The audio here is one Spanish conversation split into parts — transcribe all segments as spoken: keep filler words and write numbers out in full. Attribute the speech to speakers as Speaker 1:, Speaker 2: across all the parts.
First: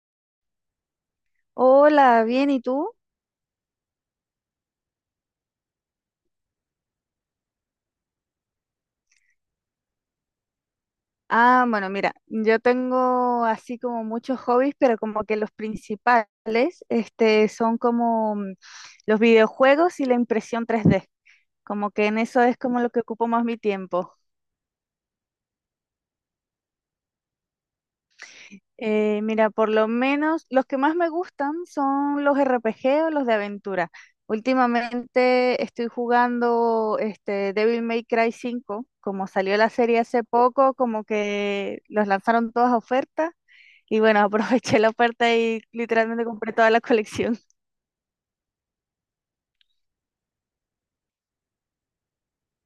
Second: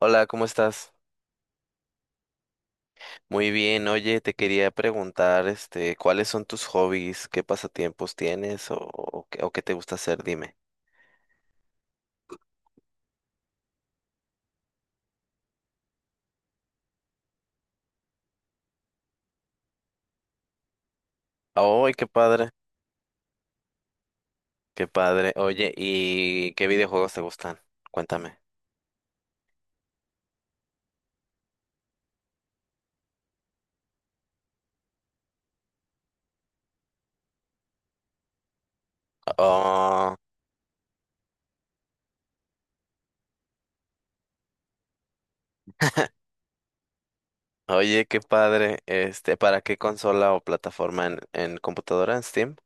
Speaker 1: Hola, ¿cómo estás?
Speaker 2: Hola, bien, ¿y tú?
Speaker 1: Muy bien, oye, te quería preguntar, este, ¿cuáles son tus hobbies? ¿Qué pasatiempos tienes o, o qué, o qué te gusta hacer? Dime.
Speaker 2: Ah, bueno, mira, yo tengo así como muchos hobbies, pero como que los principales, este, son como mm, los videojuegos y la impresión tres d. Como
Speaker 1: ¡Ay,
Speaker 2: que
Speaker 1: qué
Speaker 2: en eso
Speaker 1: padre!
Speaker 2: es como lo que ocupo más mi tiempo.
Speaker 1: ¡Qué padre! Oye, ¿y qué videojuegos te gustan? Cuéntame.
Speaker 2: Eh, mira, por lo menos los que más me gustan son los R P G o los de aventura. Últimamente estoy jugando este Devil May Cry cinco, como salió la serie
Speaker 1: Oh,
Speaker 2: hace poco, como que los lanzaron todas a oferta. Y bueno, aproveché la oferta y literalmente compré toda la colección.
Speaker 1: oye, qué padre. Este, ¿para qué consola o plataforma en, en computadora en Steam?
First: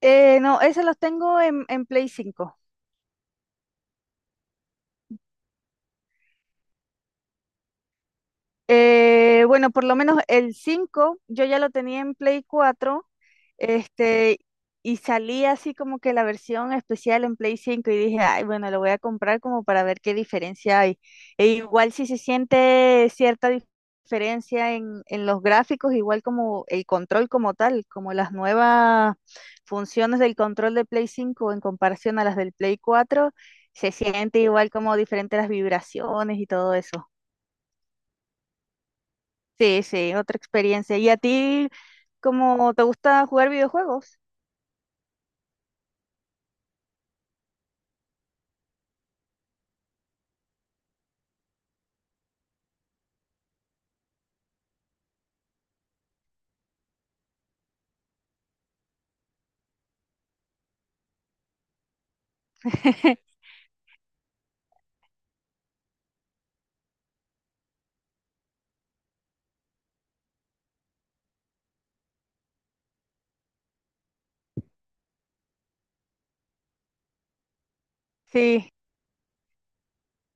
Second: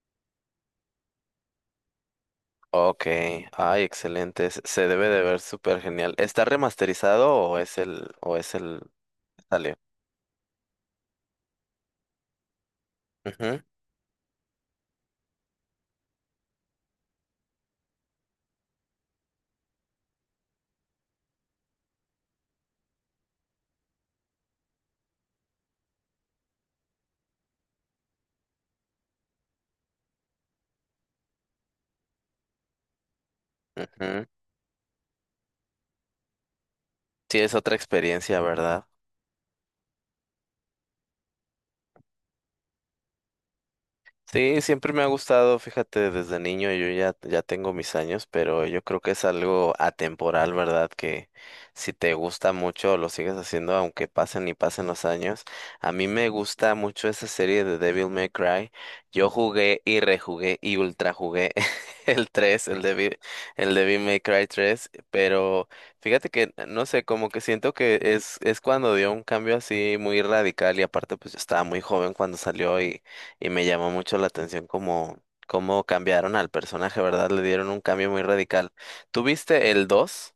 Speaker 2: Eh, no, esos los tengo en, en Play cinco.
Speaker 1: Ok, ay, excelente. Se se debe de ver súper genial. ¿Está remasterizado o es el, o es el,
Speaker 2: Eh, bueno,
Speaker 1: salió?
Speaker 2: por lo menos el cinco, yo ya lo tenía en Play cuatro,
Speaker 1: Ujú,
Speaker 2: este, y salía así como que la versión especial en Play cinco y dije, ay, bueno, lo voy a comprar como para ver qué diferencia hay. E igual si se siente cierta dif- diferencia en, en los gráficos, igual como el control como tal, como las nuevas funciones del control de Play cinco en comparación a las del Play cuatro, se
Speaker 1: ujú.
Speaker 2: siente igual como diferentes las vibraciones y todo eso.
Speaker 1: Sí, es otra experiencia, ¿verdad?
Speaker 2: Sí, sí, otra experiencia. ¿Y a ti, cómo te gusta jugar videojuegos?
Speaker 1: Sí, siempre me ha gustado, fíjate, desde niño yo ya, ya tengo mis años, pero yo creo que es algo atemporal, ¿verdad? Que si te gusta mucho lo sigues haciendo aunque pasen y pasen los años. A mí me gusta mucho esa serie de Devil May Cry. Yo jugué y rejugué y ultra jugué el tres, el Devil, el Devil May Cry tres. Pero fíjate que, no sé, como que siento que es, es cuando dio un cambio así muy radical y aparte pues yo estaba muy joven cuando salió y me llamó mucho la atención cómo, cómo cambiaron al personaje, ¿verdad? Le dieron un cambio muy radical.
Speaker 2: Sí,
Speaker 1: ¿Tuviste el dos?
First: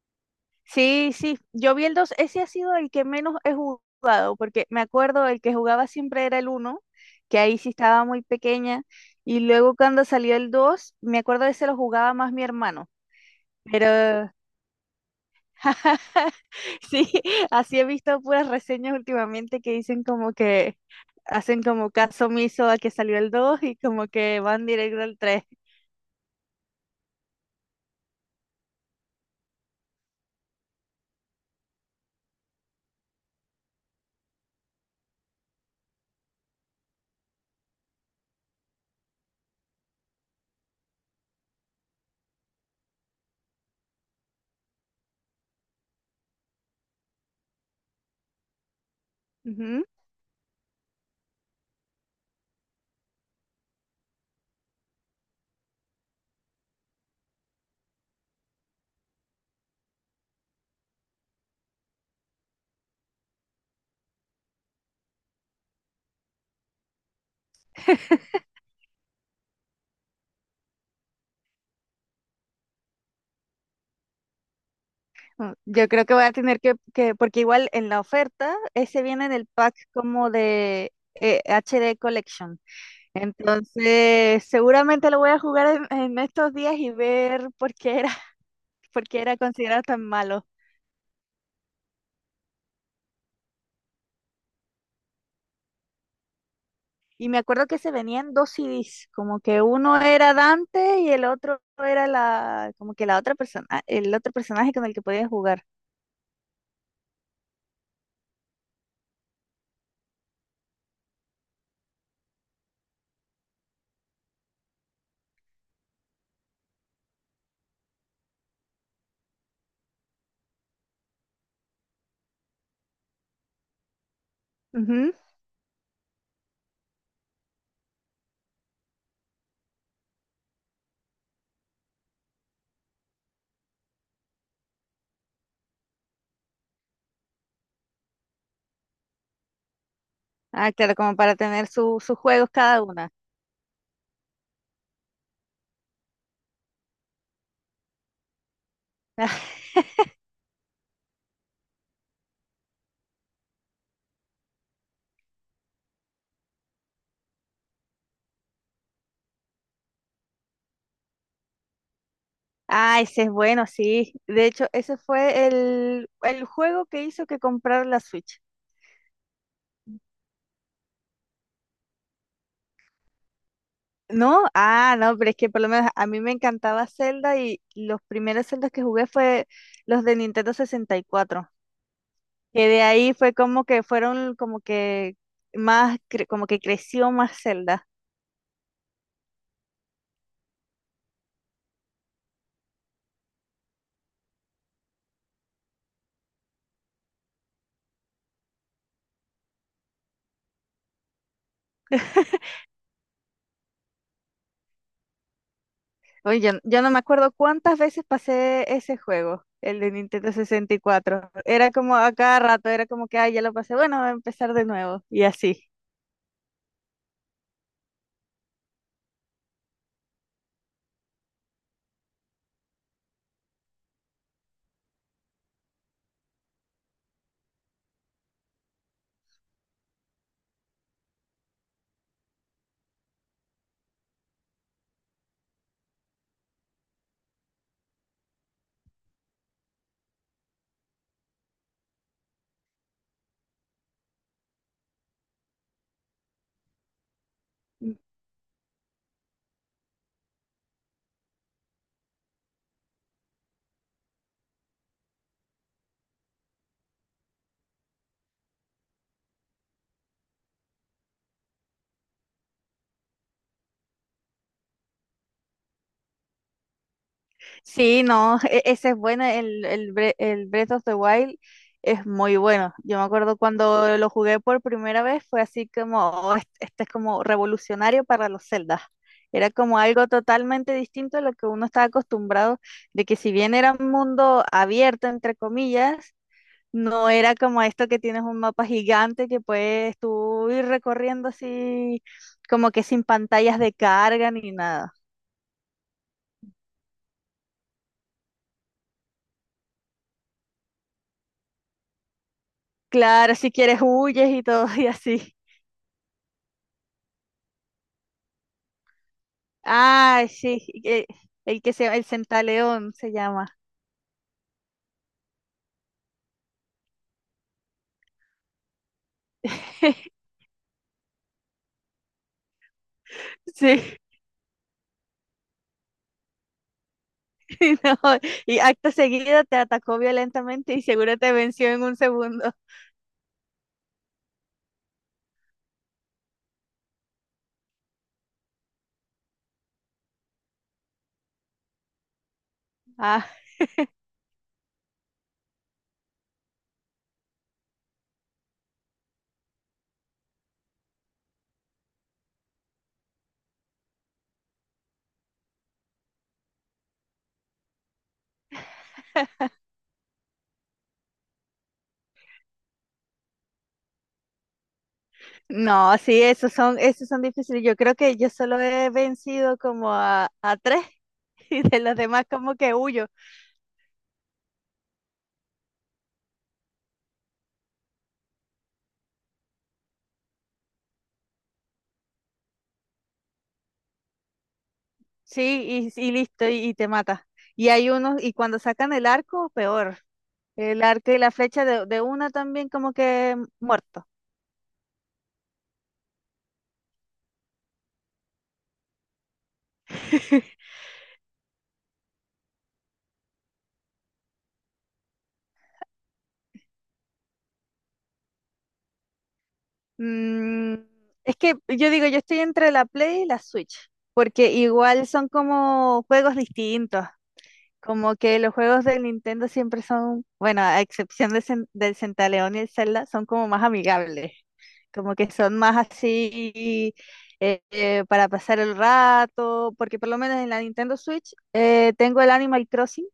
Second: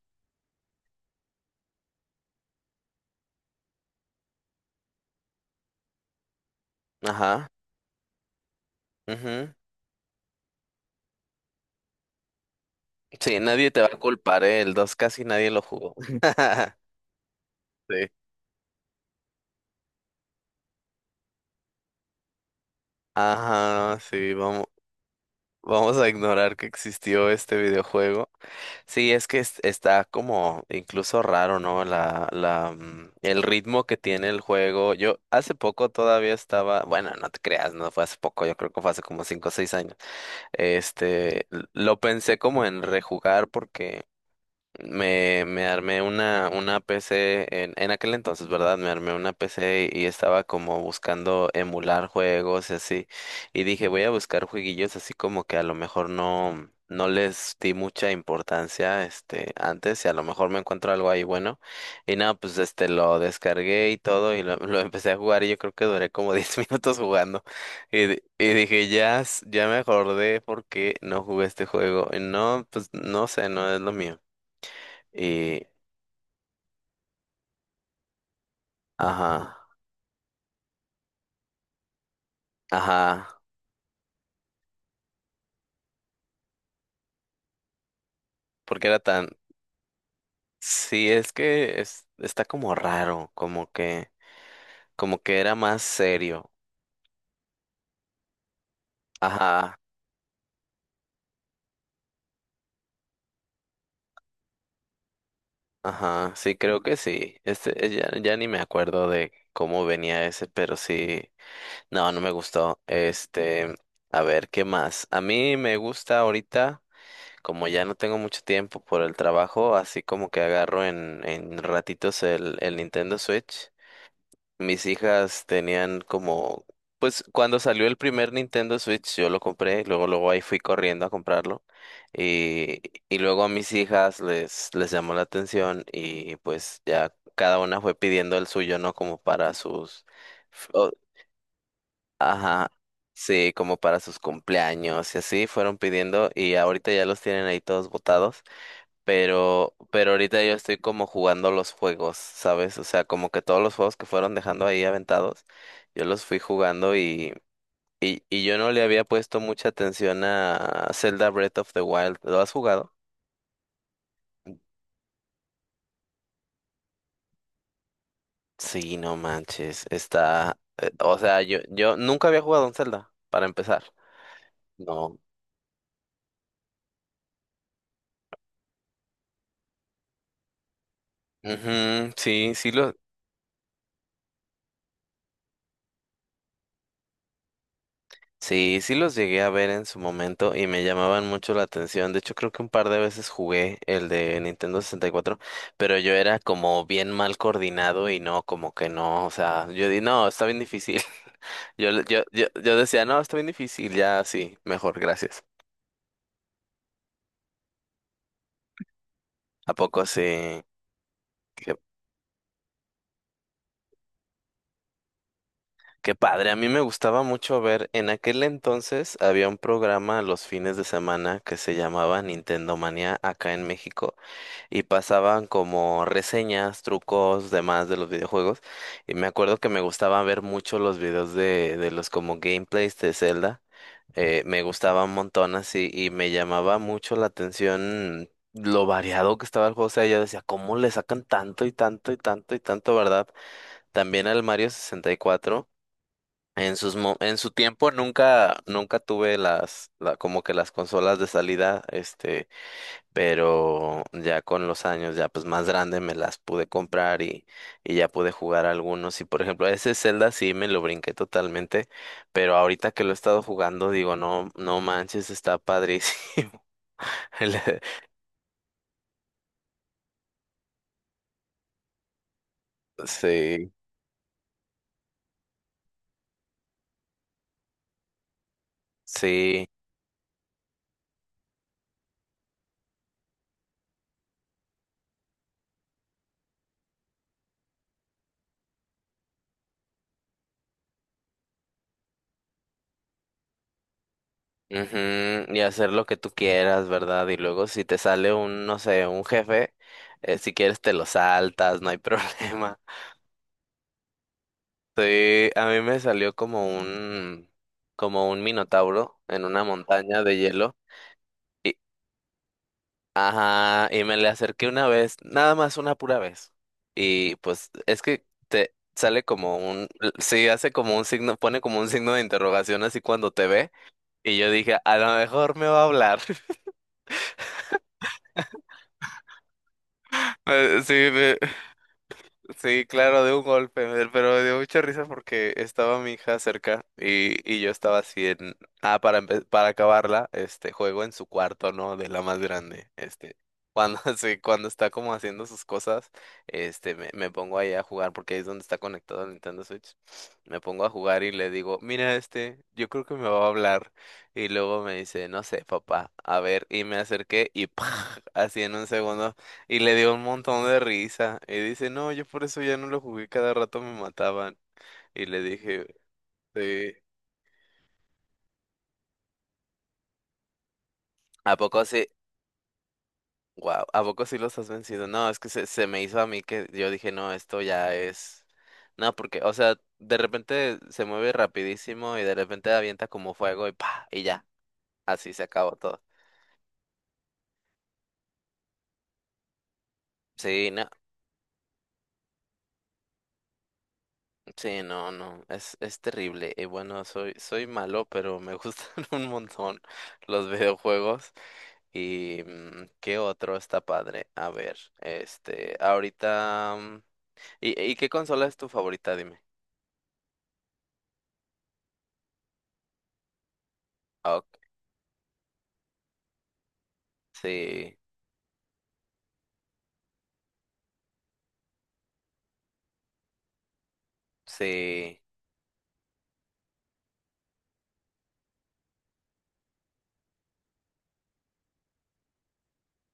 Speaker 2: sí, sí. Yo vi el dos. Ese ha sido el que menos he jugado, porque me acuerdo el que jugaba siempre era el uno, que
Speaker 1: Ajá.
Speaker 2: ahí sí estaba muy pequeña, y
Speaker 1: Ujú.
Speaker 2: luego cuando salió el dos, me acuerdo de ese lo jugaba más mi hermano,
Speaker 1: Sí, nadie te va a
Speaker 2: pero
Speaker 1: culpar, ¿eh? El dos casi nadie lo jugó.
Speaker 2: sí, así he
Speaker 1: Sí.
Speaker 2: visto puras reseñas últimamente que dicen como que hacen como caso omiso a que salió el dos y
Speaker 1: Ajá,
Speaker 2: como
Speaker 1: sí,
Speaker 2: que
Speaker 1: vamos,
Speaker 2: van directo al tres.
Speaker 1: vamos a ignorar que existió este videojuego. Sí, es que es- está como incluso raro, ¿no? La, la, mm, el ritmo que tiene el juego. Yo hace poco todavía estaba, bueno, no te creas, no fue hace poco, yo creo que fue hace como cinco o seis años. Este, lo pensé como en rejugar porque me, me armé una, una P C en, en aquel entonces, ¿verdad? Me armé una
Speaker 2: Ujú.
Speaker 1: P C y estaba como buscando emular juegos y así. Y dije, voy a buscar jueguillos así como que a lo mejor no, no les di mucha importancia, este, antes y a lo mejor me encuentro algo ahí bueno. Y nada, pues este, lo descargué y todo y lo, lo empecé a jugar y yo creo que duré como diez minutos jugando. Y, di- y dije, ya, s- ya me acordé porque no jugué este juego. Y no, pues no sé, no es lo mío.
Speaker 2: Oh,
Speaker 1: Y,
Speaker 2: yo creo que voy a tener que, que- porque igual en la oferta, ese viene
Speaker 1: ajá,
Speaker 2: en el pack como de eh, H D Collection.
Speaker 1: ajá,
Speaker 2: Entonces, seguramente lo voy a jugar en, en estos días y ver por qué era,
Speaker 1: porque era
Speaker 2: por qué
Speaker 1: tan,
Speaker 2: era considerado tan malo.
Speaker 1: sí, es que es, está como raro, como que, como que era más serio.
Speaker 2: Y me acuerdo que se venían dos C Ds, como que
Speaker 1: Ajá,
Speaker 2: uno era Dante y el otro era la, como que la otra persona, ah, el otro personaje con el que podías jugar.
Speaker 1: ajá, sí, creo que sí. Este, eh, ya, ya ni me acuerdo de cómo venía ese, pero sí, no, no me gustó. Este, a ver, ¿qué más? A mí me gusta ahorita, como ya no tengo mucho tiempo por el trabajo, así como que agarro en, en ratitos el, el Nintendo Switch. Mis
Speaker 2: Ujú.
Speaker 1: hijas tenían como, pues cuando salió el primer Nintendo Switch yo lo compré, luego luego ahí fui corriendo a comprarlo y, y luego a mis hijas les, les llamó la atención y pues ya cada una fue pidiendo el suyo, ¿no? Como para sus, f-
Speaker 2: Ah,
Speaker 1: o-
Speaker 2: claro, como para tener su- sus juegos
Speaker 1: ajá,
Speaker 2: cada una.
Speaker 1: sí, como para sus cumpleaños y así fueron pidiendo y ahorita ya los tienen ahí todos botados pero, pero ahorita yo estoy como jugando los juegos, ¿sabes? O sea, como que todos los juegos que fueron dejando ahí aventados, yo los fui jugando y, y, y yo no le había puesto mucha atención a Zelda Breath of the Wild. ¿Lo has jugado?
Speaker 2: Ah, ese es bueno, sí. De hecho, ese fue el, el juego que hizo que comprar la Switch.
Speaker 1: Sí, no manches, está, eh, o sea, yo, yo nunca había jugado un Zelda, para empezar.
Speaker 2: ¿No? Ah, no,
Speaker 1: No.
Speaker 2: pero es que por lo menos a mí me encantaba Zelda y los primeros Zeldas que jugué fue los de Nintendo sesenta y cuatro,
Speaker 1: Ujú, sí,
Speaker 2: que
Speaker 1: sí
Speaker 2: de
Speaker 1: lo.
Speaker 2: ahí fue como que fueron como que más, cre- como que creció más Zelda.
Speaker 1: Sí, sí los llegué a ver en su momento y me llamaban mucho la atención. De hecho, creo que un par de veces jugué el de Nintendo sesenta y cuatro, pero yo era como bien mal coordinado y no, como que no, o sea, yo di, no, está bien difícil. Yo, le- yo, yo, yo decía, no, está bien difícil, ya sí, mejor, gracias.
Speaker 2: Oye, yo, yo no me acuerdo cuántas veces pasé ese juego,
Speaker 1: ¿A
Speaker 2: el de
Speaker 1: poco sí?
Speaker 2: Nintendo sesenta y cuatro. Era
Speaker 1: Qué,
Speaker 2: como a cada rato, era como que, ah, ya lo pasé, bueno, voy a empezar de nuevo y así.
Speaker 1: qué padre. A mí me gustaba mucho ver, en aquel entonces había un programa los fines de semana que se llamaba Nintendo Manía acá en México y pasaban como reseñas, trucos, demás de los videojuegos. Y me acuerdo que me gustaba ver mucho los videos de, de los como gameplays de Zelda. Eh, me gustaba un montón así y me llamaba mucho la atención lo variado que estaba el juego. O sea, yo decía, ¿cómo le sacan tanto y tanto y tanto y tanto, verdad? También al Mario sesenta y cuatro. En sus mo- en su tiempo nunca nunca tuve las la, como que las consolas de salida, este pero ya con los años, ya pues más grande, me las pude comprar y, y ya pude jugar algunos. Y por ejemplo, ese Zelda sí me lo brinqué totalmente, pero ahorita que lo he estado jugando, digo, no, no manches, está padrísimo. El-
Speaker 2: Sí, no, e- ese es bueno, el, el, Bre- el Breath of the Wild es muy bueno. Yo me acuerdo
Speaker 1: Sí,
Speaker 2: cuando lo jugué por primera vez, fue así como, "Oh, este, este es como revolucionario para los Zeldas. Era
Speaker 1: sí.
Speaker 2: como algo totalmente distinto a lo que uno estaba acostumbrado, de que si bien era un mundo abierto, entre comillas, no era como esto que tienes un mapa gigante que puedes tú ir recorriendo así, como que sin pantallas de carga ni nada.
Speaker 1: Ujú. Y hacer lo que tú quieras, ¿verdad? Y luego si te sale un, no sé, un jefe, eh, si quieres te lo saltas, no hay problema.
Speaker 2: Claro, si quieres huyes y todo y así.
Speaker 1: Sí, a mí me salió como un, como un minotauro en una montaña
Speaker 2: Ah,
Speaker 1: de
Speaker 2: sí,
Speaker 1: hielo.
Speaker 2: eh, el que
Speaker 1: Y,
Speaker 2: se el Centaleón se llama.
Speaker 1: ajá, y me le acerqué una vez, nada más una pura vez. Y pues es que te sale como un, sí, hace como un signo, pone como un signo de interrogación así cuando te ve.
Speaker 2: Sí,
Speaker 1: Y yo dije, a lo mejor me va a hablar.
Speaker 2: no, y acto seguido te atacó violentamente
Speaker 1: Eh,
Speaker 2: y
Speaker 1: Sí,
Speaker 2: seguro te venció en un segundo.
Speaker 1: sí, claro, de un golpe, pero me dio mucha risa porque estaba mi hija cerca y, y yo estaba así en... Ah, para, empe- para acabarla, este juego en su cuarto, ¿no? De la más grande,
Speaker 2: Ah,
Speaker 1: este. Cuando, sí, cuando está como haciendo sus cosas, este, me, me pongo ahí a jugar porque ahí es donde está conectado el Nintendo Switch. Me pongo a jugar y le digo, mira este, yo creo que me va a hablar. Y luego me dice, no sé, papá, a ver, y me acerqué y ¡pah! Así en un segundo y le dio un montón de risa. Y dice, no, yo por eso ya no lo jugué, cada rato me mataban. Y le dije,
Speaker 2: no, sí, esos son,
Speaker 1: sí.
Speaker 2: esos son difíciles. Yo creo que yo solo he vencido como a, a tres
Speaker 1: ¿A
Speaker 2: y de
Speaker 1: poco
Speaker 2: los
Speaker 1: sí?
Speaker 2: demás como que huyo.
Speaker 1: Wow, ¿a poco sí los has vencido? No, es que se, se me hizo a mí que yo dije, no, esto ya es... No, porque, o sea, de repente se mueve rapidísimo y de repente avienta como fuego y pa, y ya, así se acabó
Speaker 2: Sí, y,
Speaker 1: todo.
Speaker 2: y listo, y, y te mata. Y hay unos, y cuando sacan el arco, peor.
Speaker 1: Sí,
Speaker 2: El
Speaker 1: no.
Speaker 2: arco y la flecha de, de una también como que muerto.
Speaker 1: Sí, no, no, es, es terrible. Y bueno, soy, soy malo, pero me gustan un montón los videojuegos. ¿Y mm, qué otro está padre? A ver, este, ahorita... mm, ¿Y, y qué consola es tu favorita? Dime.
Speaker 2: Mm, es que yo digo, yo estoy entre la Play y la Switch,
Speaker 1: Ah,
Speaker 2: porque
Speaker 1: ok.
Speaker 2: igual son como juegos distintos.
Speaker 1: Sí,
Speaker 2: Como que los juegos del Nintendo siempre son, bueno, a excepción de Cen- del Centaleón y el Zelda, son como más amigables. Como
Speaker 1: sí.
Speaker 2: que son más así eh, eh, para pasar el rato, porque por lo menos en la Nintendo Switch eh, tengo el Animal Crossing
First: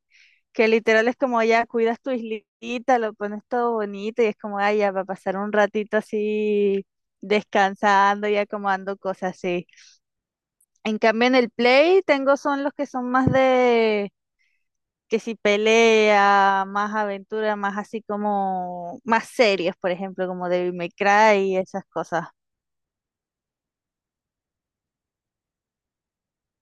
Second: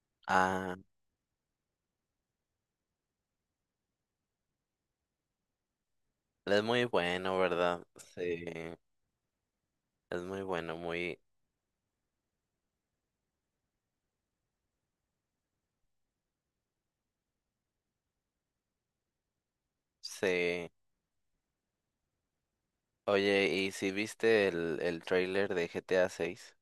Speaker 2: que
Speaker 1: Ah,
Speaker 2: literal es como ya cuidas tu islita, lo pones todo bonito y es como, ay, ya va a pasar un ratito
Speaker 1: es muy
Speaker 2: así
Speaker 1: bueno, ¿verdad?
Speaker 2: descansando y
Speaker 1: Sí,
Speaker 2: acomodando cosas así.
Speaker 1: es muy bueno,
Speaker 2: En
Speaker 1: muy...
Speaker 2: cambio en el Play tengo son los que son más de que si pelea, más aventura, más así como más serios, por ejemplo, como
Speaker 1: Sí.
Speaker 2: Devil May Cry y esas cosas.
Speaker 1: Oye, ¿y si viste el, el tráiler de G T A seis?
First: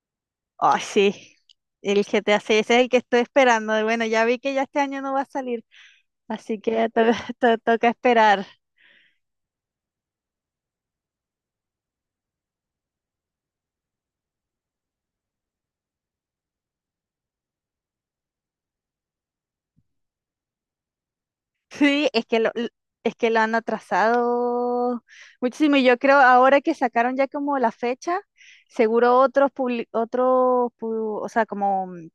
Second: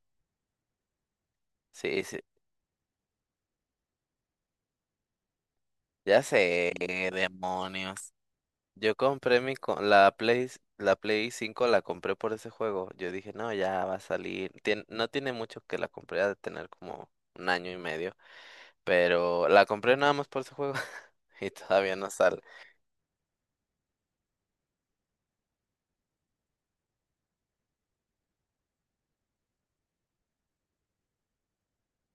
Speaker 2: Ay, sí.
Speaker 1: Sí,
Speaker 2: El
Speaker 1: sí.
Speaker 2: G T A seis ese es el que estoy esperando. Y bueno, ya vi que ya este año no va a salir,
Speaker 1: Ya
Speaker 2: así
Speaker 1: sé,
Speaker 2: que to- to- toca
Speaker 1: demonios.
Speaker 2: esperar.
Speaker 1: Yo compré mi co- la Play, la Play cinco la compré por ese juego. Yo dije, no, ya va a salir. Tien- no tiene mucho que la compré, ha de tener como un año y medio. Pero la compré nada más por ese juego. Y todavía
Speaker 2: Sí,
Speaker 1: no
Speaker 2: es que
Speaker 1: sale.
Speaker 2: lo, l- es que lo han atrasado muchísimo y yo creo ahora que sacaron ya como la fecha, seguro otros publi- otros, pu- o sea, como mm,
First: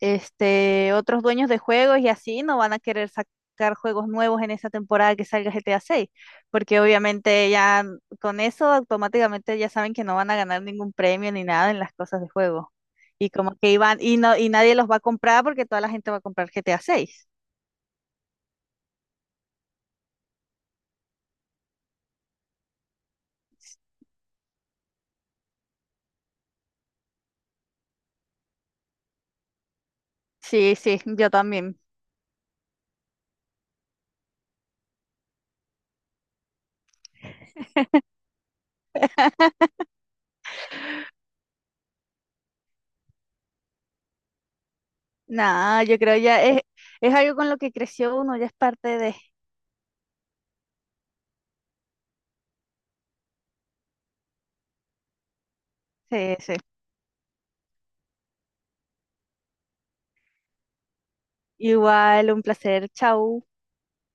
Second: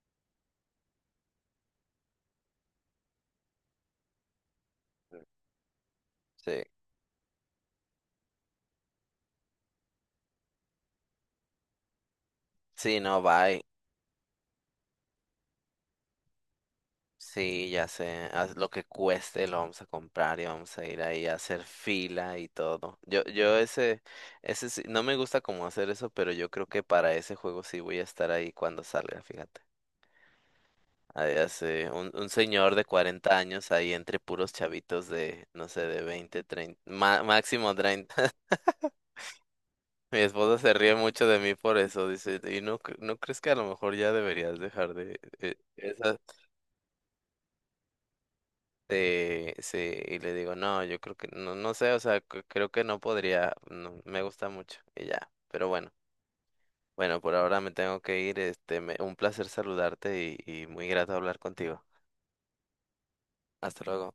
Speaker 2: este otros dueños de juegos y así no van a querer sacar juegos nuevos en esa temporada que salga G T A seis,
Speaker 1: Sí.
Speaker 2: porque obviamente ya mm, con eso automáticamente ya saben que no van a ganar ningún premio ni nada en las cosas de juego.
Speaker 1: Sí, no,
Speaker 2: Y como
Speaker 1: bye.
Speaker 2: que iban y no y nadie los va a comprar porque toda la gente va a comprar G T A seis.
Speaker 1: Sí, ya sé. Haz lo que cueste, lo vamos a comprar y vamos a ir ahí a hacer fila y todo. Yo, yo ese, ese sí- no me gusta como hacer eso, pero yo creo que para ese juego sí voy a estar ahí cuando salga, fíjate.
Speaker 2: Sí, sí,
Speaker 1: Ah,
Speaker 2: yo
Speaker 1: ya
Speaker 2: también.
Speaker 1: sé, un, un señor de cuarenta años ahí entre puros chavitos de, no sé, de veinte treinta ma- máximo treinta. Mi esposa se ríe mucho de mí por eso, dice, ¿y no, cre- no crees que a lo mejor ya deberías dejar de eh,
Speaker 2: Nada, yo creo
Speaker 1: esas?
Speaker 2: ya es, es algo con lo que creció uno, ya es parte de...
Speaker 1: Eh, sí, y le digo, no, yo creo que, no, no sé, o sea, c- creo que no podría, no, me gusta mucho, y ya, pero bueno,
Speaker 2: Sí, sí.
Speaker 1: bueno, por ahora me tengo que ir, este, me- un placer saludarte y, y muy grato hablar contigo.
Speaker 2: Igual, un placer. Chau.
Speaker 1: Hasta luego.